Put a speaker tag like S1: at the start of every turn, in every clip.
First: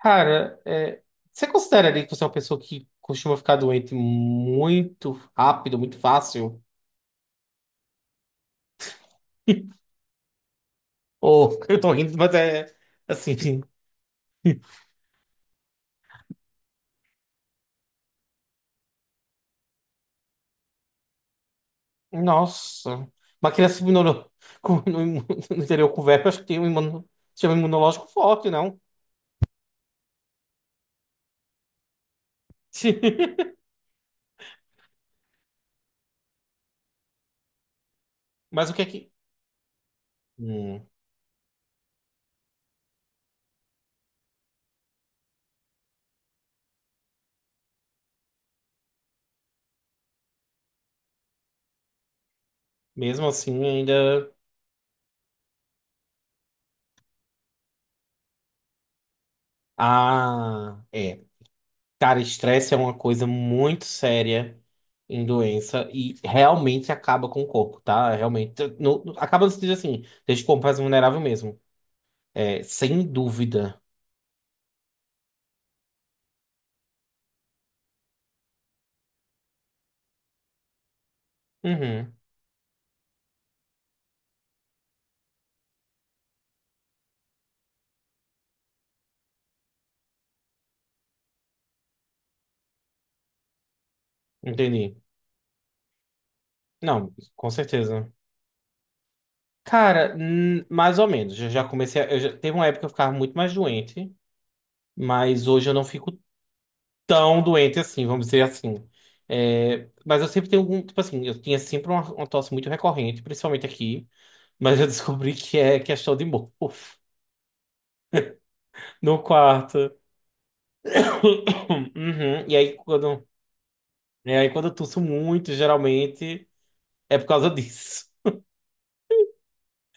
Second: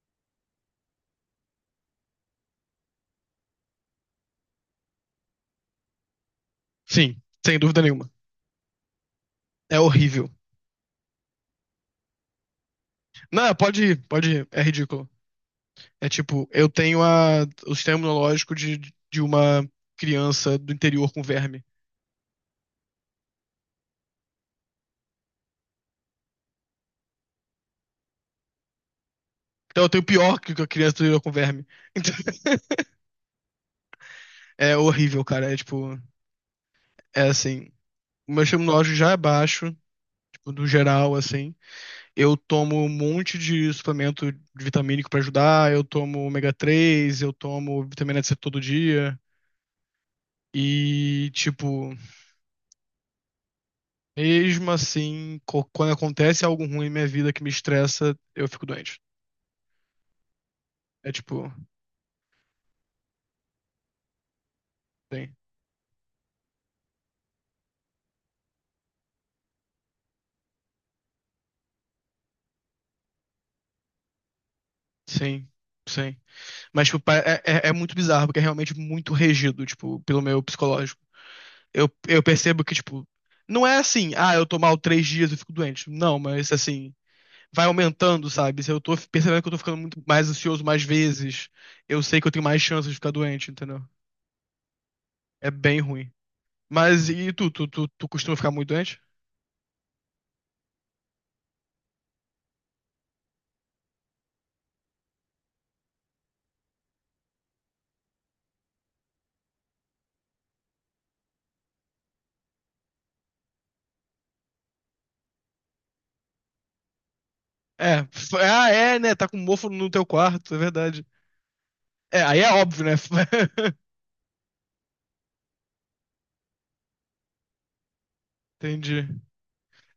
S1: Cara, você considera ali que você é uma pessoa que costuma ficar doente muito rápido, muito fácil?
S2: Sim, sem dúvida nenhuma. É horrível.
S1: Ou eu tô rindo, mas é assim,
S2: Não, pode ir, pode ir. É ridículo. É tipo, eu tenho o sistema imunológico de uma criança do interior com verme.
S1: nossa. Uma criança com- no, imu- no interior com verme, acho que tem um sistema imunológico forte, não?
S2: Então eu tenho pior que a criança do interior com verme. Então, é horrível, cara. É tipo, é assim. O meu sistema
S1: Mas o que é
S2: imunológico já
S1: que.
S2: é baixo, tipo, no
S1: Hum,
S2: geral, assim. Eu tomo um monte de suplemento vitamínico pra ajudar. Eu tomo ômega 3, eu tomo vitamina C todo dia. E, tipo,
S1: mesmo assim, ainda.
S2: mesmo assim, quando acontece algo ruim em minha vida que me estressa, eu fico doente.
S1: Ah,
S2: É
S1: é.
S2: tipo,
S1: Cara, estresse é uma coisa muito séria em
S2: sim,
S1: doença e realmente acaba com o corpo, tá? Realmente. Acaba no sentido assim, deixa o corpo mais vulnerável mesmo. É, sem dúvida.
S2: sim, sim. Mas, tipo, é muito bizarro, porque é realmente muito regido, tipo, pelo meu psicológico. Eu,
S1: Uhum,
S2: eu percebo que, tipo, não é assim, ah, eu tô mal 3 dias e fico doente. Não, mas assim, vai aumentando, sabe? Se eu tô percebendo que eu tô ficando muito mais ansioso mais vezes, eu sei que eu tenho mais chances de ficar doente, entendeu?
S1: entendi.
S2: É bem ruim. Mas
S1: Não,
S2: e tu,
S1: com
S2: tu, tu, tu
S1: certeza.
S2: costuma ficar muito doente?
S1: Cara, mais ou menos. Eu já, teve uma época que eu ficava muito mais doente, mas hoje eu não fico tão doente assim, vamos dizer assim. É, mas eu sempre tenho algum. Tipo assim, eu tinha sempre uma tosse muito recorrente, principalmente aqui. Mas eu descobri que é questão de mofo
S2: É. Ah, é, né?
S1: no
S2: Tá com mofo no
S1: quarto.
S2: teu quarto, é verdade. É, aí
S1: Uhum.
S2: é óbvio, né?
S1: E aí quando eu tuço muito, geralmente, é por causa disso.
S2: Entendi.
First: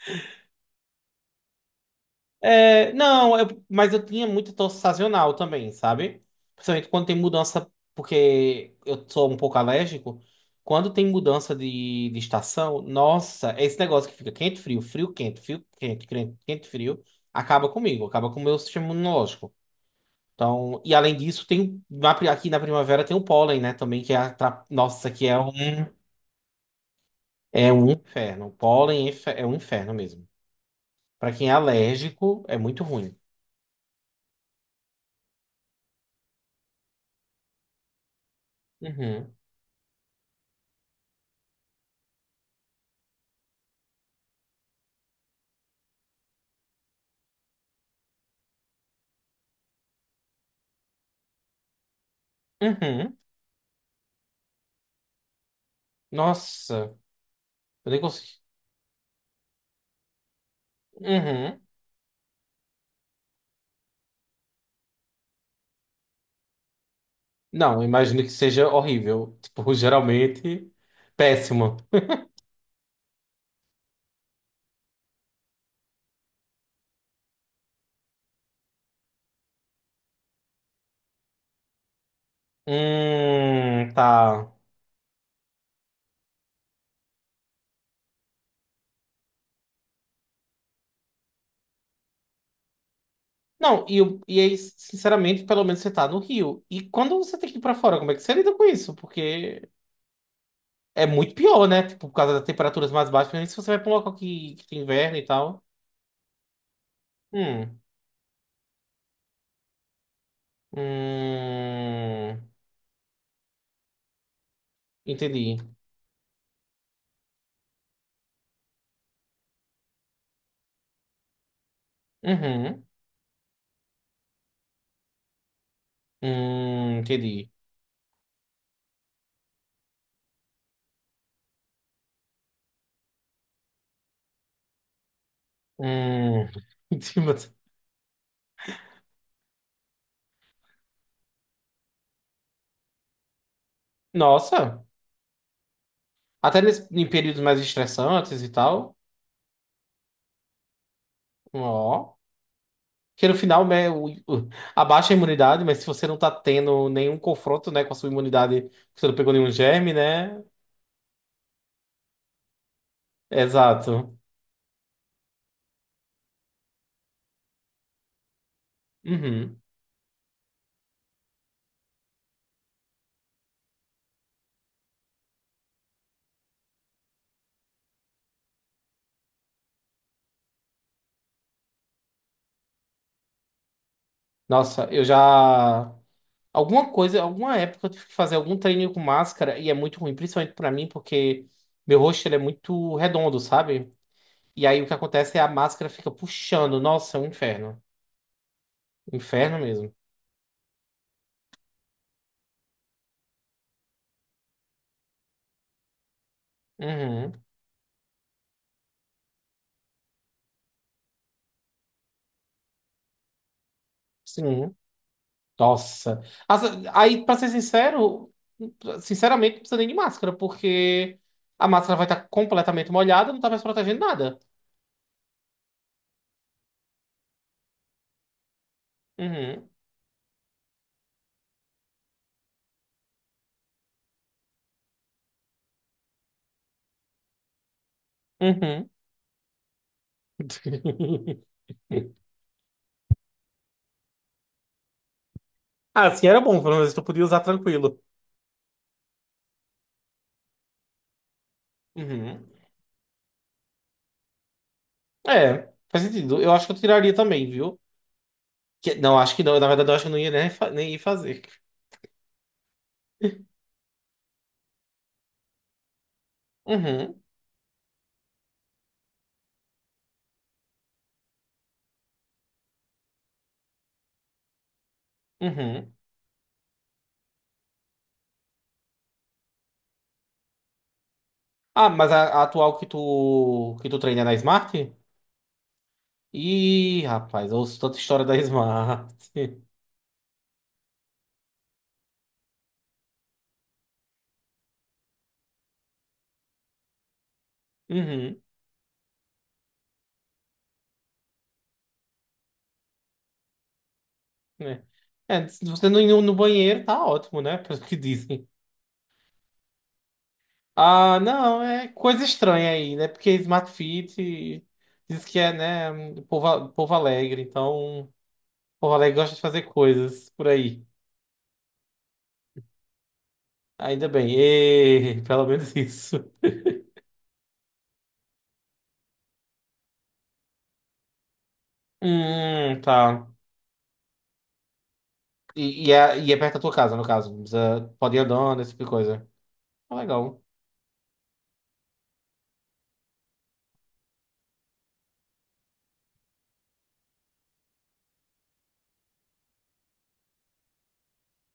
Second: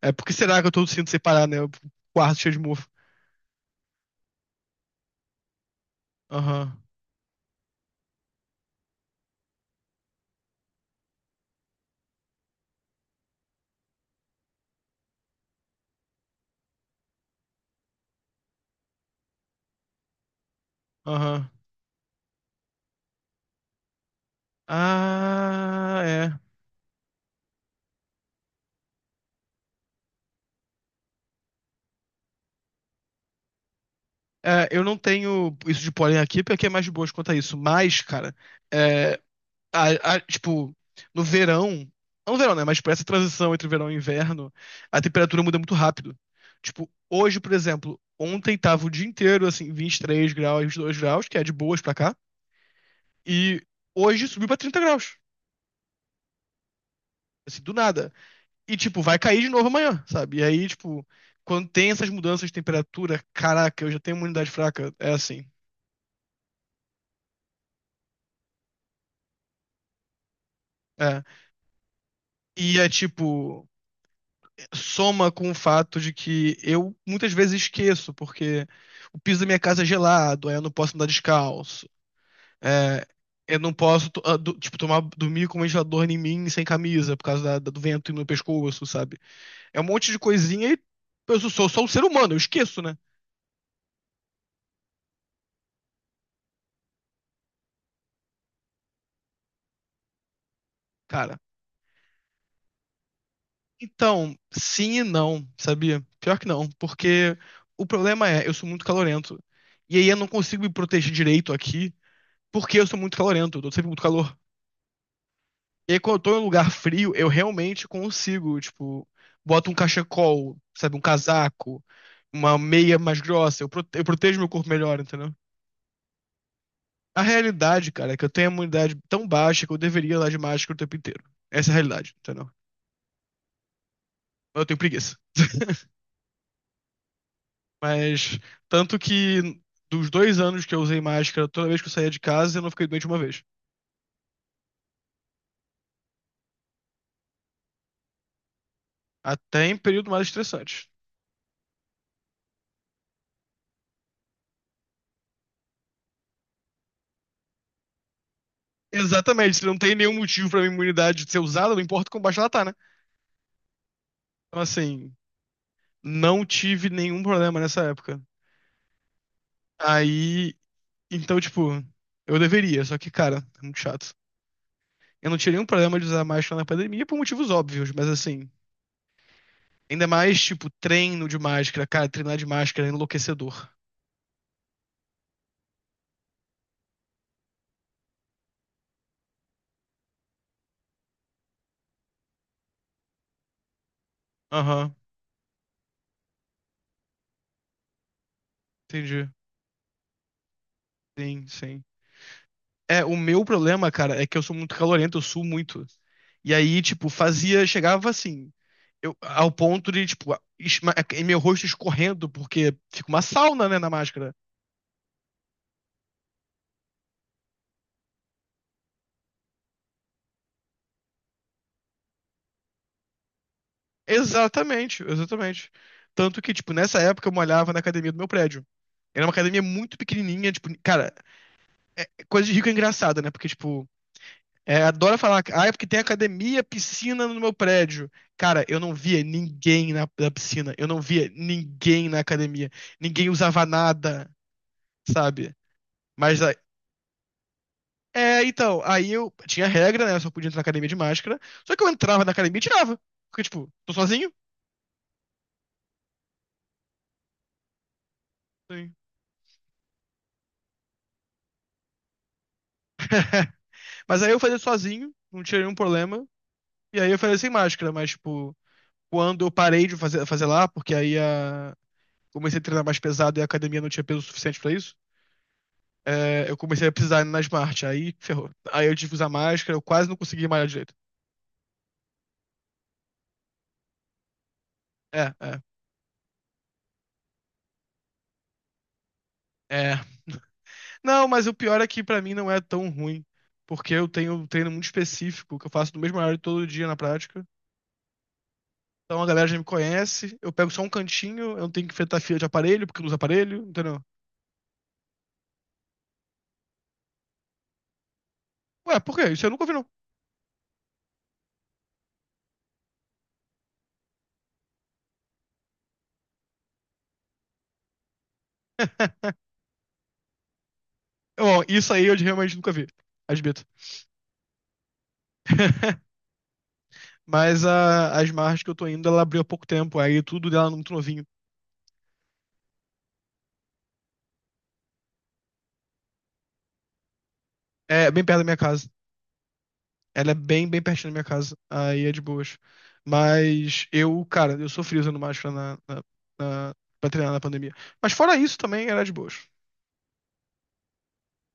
S2: É, por que será que eu tô sinto separar, né? O quarto cheio de mofo.
S1: É, não, mas eu tinha muita tosse sazonal também, sabe?
S2: Aham,
S1: Principalmente quando tem mudança, porque eu sou um pouco alérgico. Quando tem mudança de estação, nossa, é esse negócio que fica quente, frio, frio, quente, quente, quente, frio, acaba comigo, acaba com o meu sistema imunológico. Então, e além disso,
S2: aham.
S1: tem um, aqui na primavera tem o pólen, né? Também que é a, nossa, que
S2: Ah, é.
S1: é um inferno. O pólen é é um inferno mesmo. Pra quem é alérgico, é muito ruim.
S2: É, eu não tenho isso de pólen aqui porque é mais de boas quanto a isso. Mas, cara, é,
S1: Uhum.
S2: tipo, no verão, não no verão, né? Mas tipo, essa transição entre verão e inverno, a temperatura muda muito rápido. Tipo, hoje, por exemplo, ontem tava o dia inteiro, assim, 23 graus, e 22 graus, que é de boas pra cá,
S1: Uhum.
S2: e hoje subiu pra 30 graus,
S1: Nossa,
S2: assim, do
S1: eu nem
S2: nada.
S1: consigo.
S2: E, tipo, vai cair de novo amanhã, sabe? E aí, tipo,
S1: Uhum.
S2: quando tem essas mudanças de temperatura, caraca, eu já tenho imunidade fraca, é assim.
S1: Não, eu imagino que seja horrível. Tipo, geralmente
S2: É.
S1: péssimo.
S2: E é tipo, soma com o fato de que eu muitas vezes esqueço, porque o piso da minha casa é gelado, aí eu não posso andar descalço. É, eu não posso,
S1: Tá.
S2: tipo, tomar, dormir com um ventilador em mim sem camisa, por causa do vento e no pescoço, sabe? É um monte de coisinha e eu sou, sou só um ser humano, eu esqueço, né,
S1: Não, e aí, sinceramente, pelo menos você tá no Rio. E quando você tem que ir pra fora, como é que você lida com isso? Porque é muito
S2: cara?
S1: pior, né? Tipo, por causa das temperaturas mais baixas, principalmente se você vai pra um local
S2: Então,
S1: que tem
S2: sim e
S1: inverno e
S2: não,
S1: tal.
S2: sabia? Pior que não, porque
S1: Hum.
S2: o problema é, eu sou muito calorento. E aí eu não consigo me proteger direito aqui,
S1: Hum.
S2: porque eu sou muito calorento, eu tô sempre muito calor.
S1: Entendi.
S2: E aí, quando eu tô em um lugar frio, eu realmente consigo, tipo, boto um cachecol, sabe, um casaco, uma
S1: Uhum.
S2: meia mais grossa, eu, prote- eu protejo meu corpo melhor, entendeu? A
S1: Entendi.
S2: realidade, cara, é que eu tenho a imunidade tão baixa que eu deveria andar de máscara o tempo inteiro. Essa é a realidade, entendeu? Eu tenho preguiça.
S1: Hum. Entendi, mas-
S2: Mas, tanto que dos 2 anos que eu usei máscara, toda vez que eu saía de casa, eu não fiquei doente uma vez.
S1: Nossa. Em períodos mais estressantes e tal.
S2: Até em período mais estressante.
S1: Ó. Que no final, né, abaixa a imunidade, mas se você não tá tendo nenhum confronto, né, com a sua imunidade, você não pegou nenhum
S2: Exatamente, se não
S1: germe,
S2: tem nenhum
S1: né?
S2: motivo pra minha imunidade ser usada, não importa quão baixa ela tá, né?
S1: Exato.
S2: Então, assim, não tive nenhum problema nessa época.
S1: Uhum.
S2: Aí, então, tipo, eu deveria, só que, cara, é muito chato. Eu não tinha nenhum problema de usar máscara na pandemia por motivos óbvios, mas assim, ainda mais, tipo, treino de máscara, cara, treinar de máscara é enlouquecedor.
S1: Nossa, eu já. Alguma coisa, alguma época eu tive que fazer algum treininho com máscara e é muito ruim, principalmente pra mim, porque meu rosto ele é muito redondo, sabe? E aí o que
S2: Aham,
S1: acontece é a máscara fica puxando. Nossa, é um inferno.
S2: entendi.
S1: Inferno mesmo.
S2: Sim, sim. É, o meu problema, cara, é que eu sou muito calorento, eu suo muito. E aí, tipo,
S1: Uhum.
S2: fazia, chegava assim, eu, ao ponto de, tipo, e meu rosto escorrendo, porque fica uma sauna, né, na máscara.
S1: Sim. Nossa. As- Aí, pra ser sincero, sinceramente, não precisa nem de máscara, porque a máscara vai estar completamente molhada, não tá mais protegendo nada.
S2: Exatamente, exatamente. Tanto que, tipo, nessa época eu malhava na academia do meu prédio. Era uma academia
S1: Uhum.
S2: muito pequenininha, tipo, cara, coisa de rico é engraçada, né? Porque, tipo, é, adora falar, ah, é porque tem academia, piscina no meu prédio. Cara, eu
S1: Uhum.
S2: não via ninguém na piscina, eu não via ninguém na academia, ninguém usava nada, sabe?
S1: Ah, assim era
S2: Mas, a-
S1: bom, pelo menos tu podia usar tranquilo.
S2: é, então, aí eu tinha regra, né? Eu só podia entrar na academia de máscara, só que eu entrava na
S1: Uhum.
S2: academia e tirava, porque, tipo, tô sozinho.
S1: É, faz sentido. Eu acho que eu tiraria também, viu?
S2: Sim.
S1: Que- não, acho que não. Na verdade, eu acho que eu não ia nem, nem ir fazer.
S2: Mas aí eu fazia sozinho, não tinha nenhum problema. E aí eu
S1: Uhum,
S2: fazia sem máscara, mas, tipo, quando eu parei de fazer, lá, porque aí a... comecei a treinar mais pesado e a academia não tinha peso suficiente pra isso,
S1: uhum.
S2: é, eu comecei a precisar ir na Smart, aí ferrou. Aí eu tive que usar máscara, eu quase não consegui malhar direito.
S1: Ah, mas a atual que que tu treina é na Smart?
S2: É, é,
S1: Ih, rapaz, eu ouço tanta história da Smart.
S2: é. Não, mas o pior é que pra mim não é tão ruim, porque eu tenho um treino muito específico, que eu faço no mesmo horário todo dia na prática.
S1: Uhum,
S2: Então a galera já me conhece, eu pego só um cantinho, eu não tenho que enfrentar fila de aparelho, porque eu não uso aparelho, entendeu?
S1: né? É, se você não ir no no banheiro, tá ótimo, né? Pelo que dizem.
S2: Ué, por quê? Isso eu nunca ouvi, não.
S1: Ah, não, é coisa estranha aí, né? Porque Smart Fit diz que é, né, um povo, povo alegre, então povo alegre gosta de fazer coisas por aí.
S2: Bom, isso aí eu realmente nunca vi, admito.
S1: Ainda bem. E... pelo menos isso.
S2: Mas as margens que eu tô indo, ela abriu há pouco tempo, aí tudo dela é muito novinho.
S1: Tá. E, e é perto da tua casa, no caso. Não precisa,
S2: É
S1: pode ir
S2: bem perto da minha
S1: andando, esse tipo
S2: casa.
S1: de coisa. Ah,
S2: Ela é
S1: legal.
S2: bem, bem pertinho da minha casa. Aí é de boas. Mas eu, cara, eu sofri usando máscara na- pra treinar na pandemia. Mas fora isso também era de boas.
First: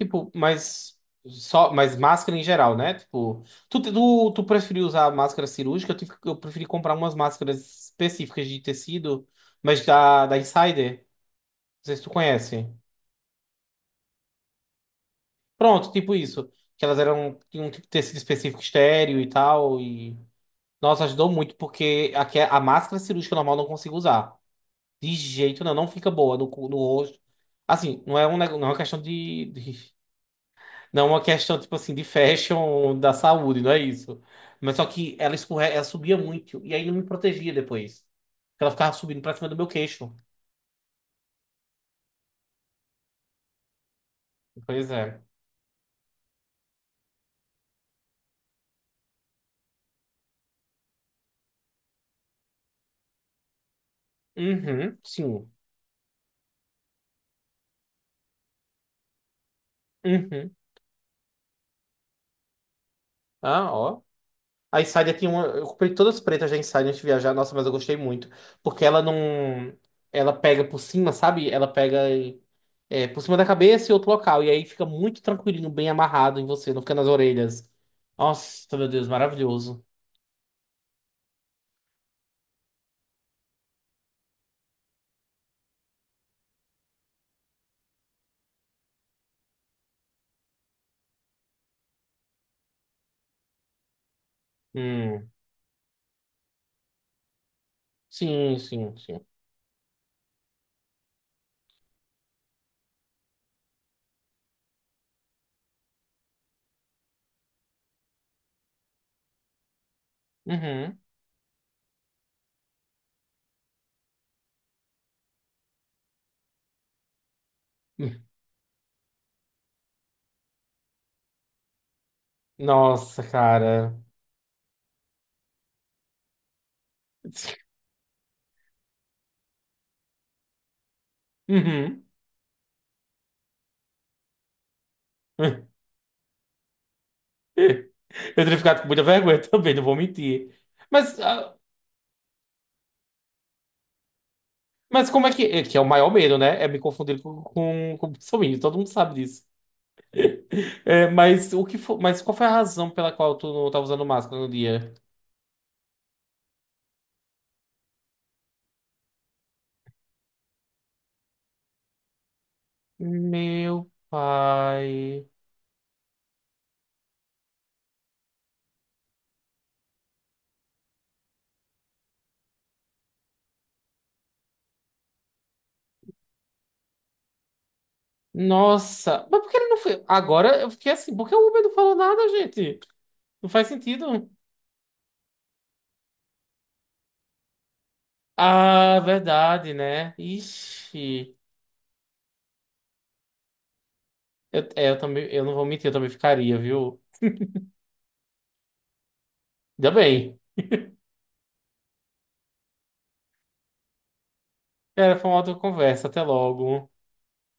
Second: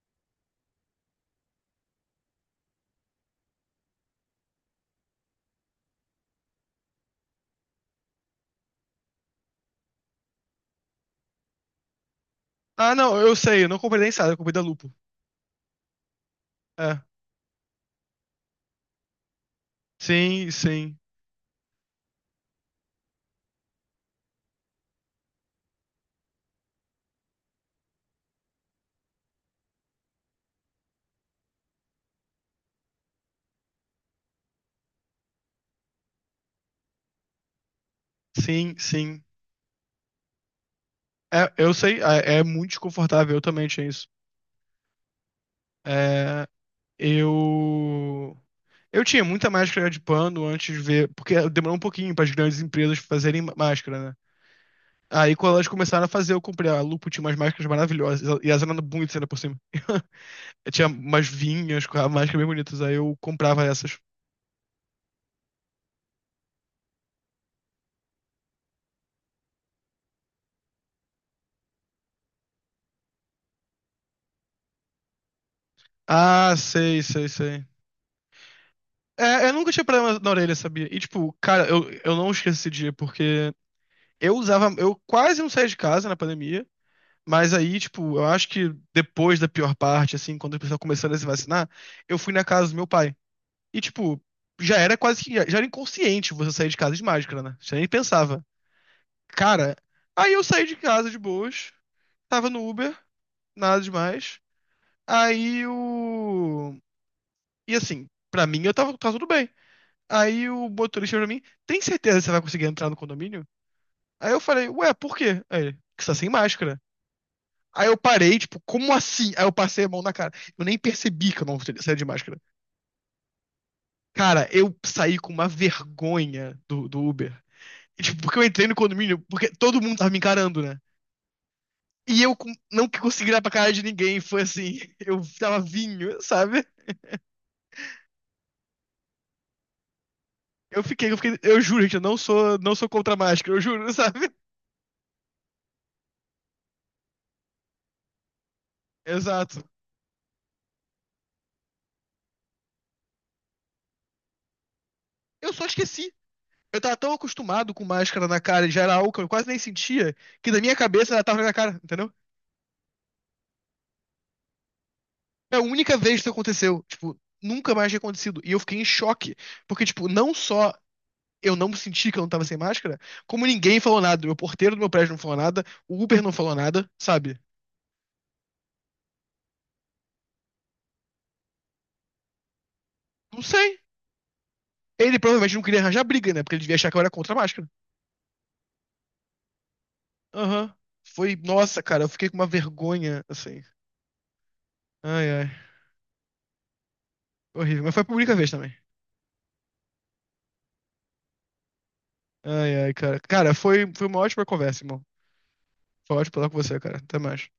S1: Tipo, mas... Só, mas máscara em geral, né? Tipo, tu preferiu usar máscara cirúrgica? Eu, tive, eu preferi comprar umas máscaras específicas de tecido, mas da Insider. Não sei se tu conhece.
S2: Ah, não, eu sei, eu não comprei da Insider, eu comprei da Lupo.
S1: Pronto, tipo isso. Que elas
S2: É,
S1: eram, tinham um tipo de tecido específico estéreo e tal. E,
S2: sim, sim,
S1: nossa, ajudou muito, porque a máscara cirúrgica normal eu não consigo usar. De jeito não, não fica boa no, no rosto. Assim, não é, um, não é uma questão não é uma questão, tipo assim, de fashion da saúde, não é isso. Mas só que ela escorre, ela subia muito e aí não me protegia depois. Porque ela
S2: sim,
S1: ficava
S2: sim.
S1: subindo pra cima do meu queixo.
S2: É, eu sei, é, é muito desconfortável, eu também tinha isso.
S1: Pois é.
S2: É, eu. Eu tinha muita máscara de pano antes de ver, porque demorou um pouquinho para as grandes empresas fazerem máscara, né?
S1: Uhum,
S2: Aí
S1: sim.
S2: quando elas começaram a fazer, eu comprei. A Lupo tinha umas máscaras maravilhosas. E elas eram bonitas ainda por cima.
S1: Uhum.
S2: Eu tinha umas vinhas com a máscara bem bonitas. Aí eu comprava
S1: Ah,
S2: essas.
S1: ó. A Insider tinha uma. Eu comprei todas as pretas da Insider antes de viajar. Nossa, mas eu gostei muito. Porque ela não. Ela pega por cima, sabe? Ela pega é, por cima da cabeça e outro local. E aí fica muito tranquilinho, bem amarrado em
S2: Ah,
S1: você, não fica
S2: sei,
S1: nas
S2: sei, sei.
S1: orelhas. Nossa, meu Deus,
S2: É, eu nunca tinha
S1: maravilhoso.
S2: problema na orelha, sabia? E tipo, cara, eu não esqueço esse dia, porque eu usava. Eu quase não saía de casa na pandemia. Mas aí, tipo, eu acho que depois da pior parte, assim, quando as pessoas começaram a se vacinar, eu fui na casa do meu pai. E, tipo, já era quase
S1: Hum.
S2: que. Já era inconsciente você sair de casa de máscara, né? Você nem pensava.
S1: Sim, sim, sim.
S2: Cara, aí eu saí de casa de boas, tava no Uber, nada demais. Aí o. E assim, pra mim eu tava, tudo bem. Aí o
S1: Uhum.
S2: motorista falou pra mim: Tem certeza que você vai conseguir entrar no condomínio? Aí eu falei: Ué, por quê? Aí ele: Que você tá sem máscara. Aí eu parei, tipo, como assim? Aí eu passei a mão na cara. Eu nem percebi que eu não saí de máscara.
S1: Nossa, cara.
S2: Cara, eu saí com uma vergonha do Uber. E, tipo, porque eu entrei no condomínio, porque todo mundo tava me encarando, né?
S1: Uhum.
S2: E eu não consegui olhar pra cara de ninguém, foi assim, eu tava vinho, sabe?
S1: Eu teria ficado com muita vergonha também, não vou mentir.
S2: Eu fiquei, eu
S1: Mas.
S2: fiquei,
S1: Ah,
S2: eu juro, gente, eu não sou, não sou contra a máscara, eu juro, sabe?
S1: mas como é que. É, que é o maior medo, né? É me confundir com o bolsominion, todo mundo sabe disso.
S2: Exato.
S1: É, mas o que mas qual foi a razão pela qual tu não tava usando máscara no dia?
S2: Eu só esqueci. Eu tava tão acostumado com máscara na cara, e já era álcool, eu quase nem sentia, que da minha cabeça ela tava na minha cara, entendeu?
S1: Meu pai.
S2: É a única vez que isso aconteceu, tipo, nunca mais tinha acontecido. E eu fiquei em choque, porque, tipo, não só eu não senti que eu não tava sem máscara, como ninguém falou nada. Meu porteiro do meu prédio não falou nada, o Uber não falou nada, sabe?
S1: Nossa, mas por que ele não foi? Agora eu fiquei assim, por que o Uber não falou nada, gente?
S2: Não
S1: Não faz
S2: sei.
S1: sentido.
S2: Ele provavelmente não queria arranjar briga, né? Porque ele devia achar que eu era contra a máscara.
S1: Ah, verdade, né?
S2: Aham. Foi,
S1: Ixi.
S2: nossa, cara, eu fiquei com uma vergonha, assim.
S1: Eu, é, eu também,
S2: Ai,
S1: eu
S2: ai.
S1: não vou mentir, eu também ficaria, viu?
S2: Horrível. Mas foi a única vez também.
S1: Ainda bem.
S2: Ai, ai, cara. Cara, foi, foi uma ótima conversa, irmão.
S1: Era, foi uma outra conversa.
S2: Foi
S1: Até
S2: ótimo falar com você,
S1: logo.
S2: cara. Até mais.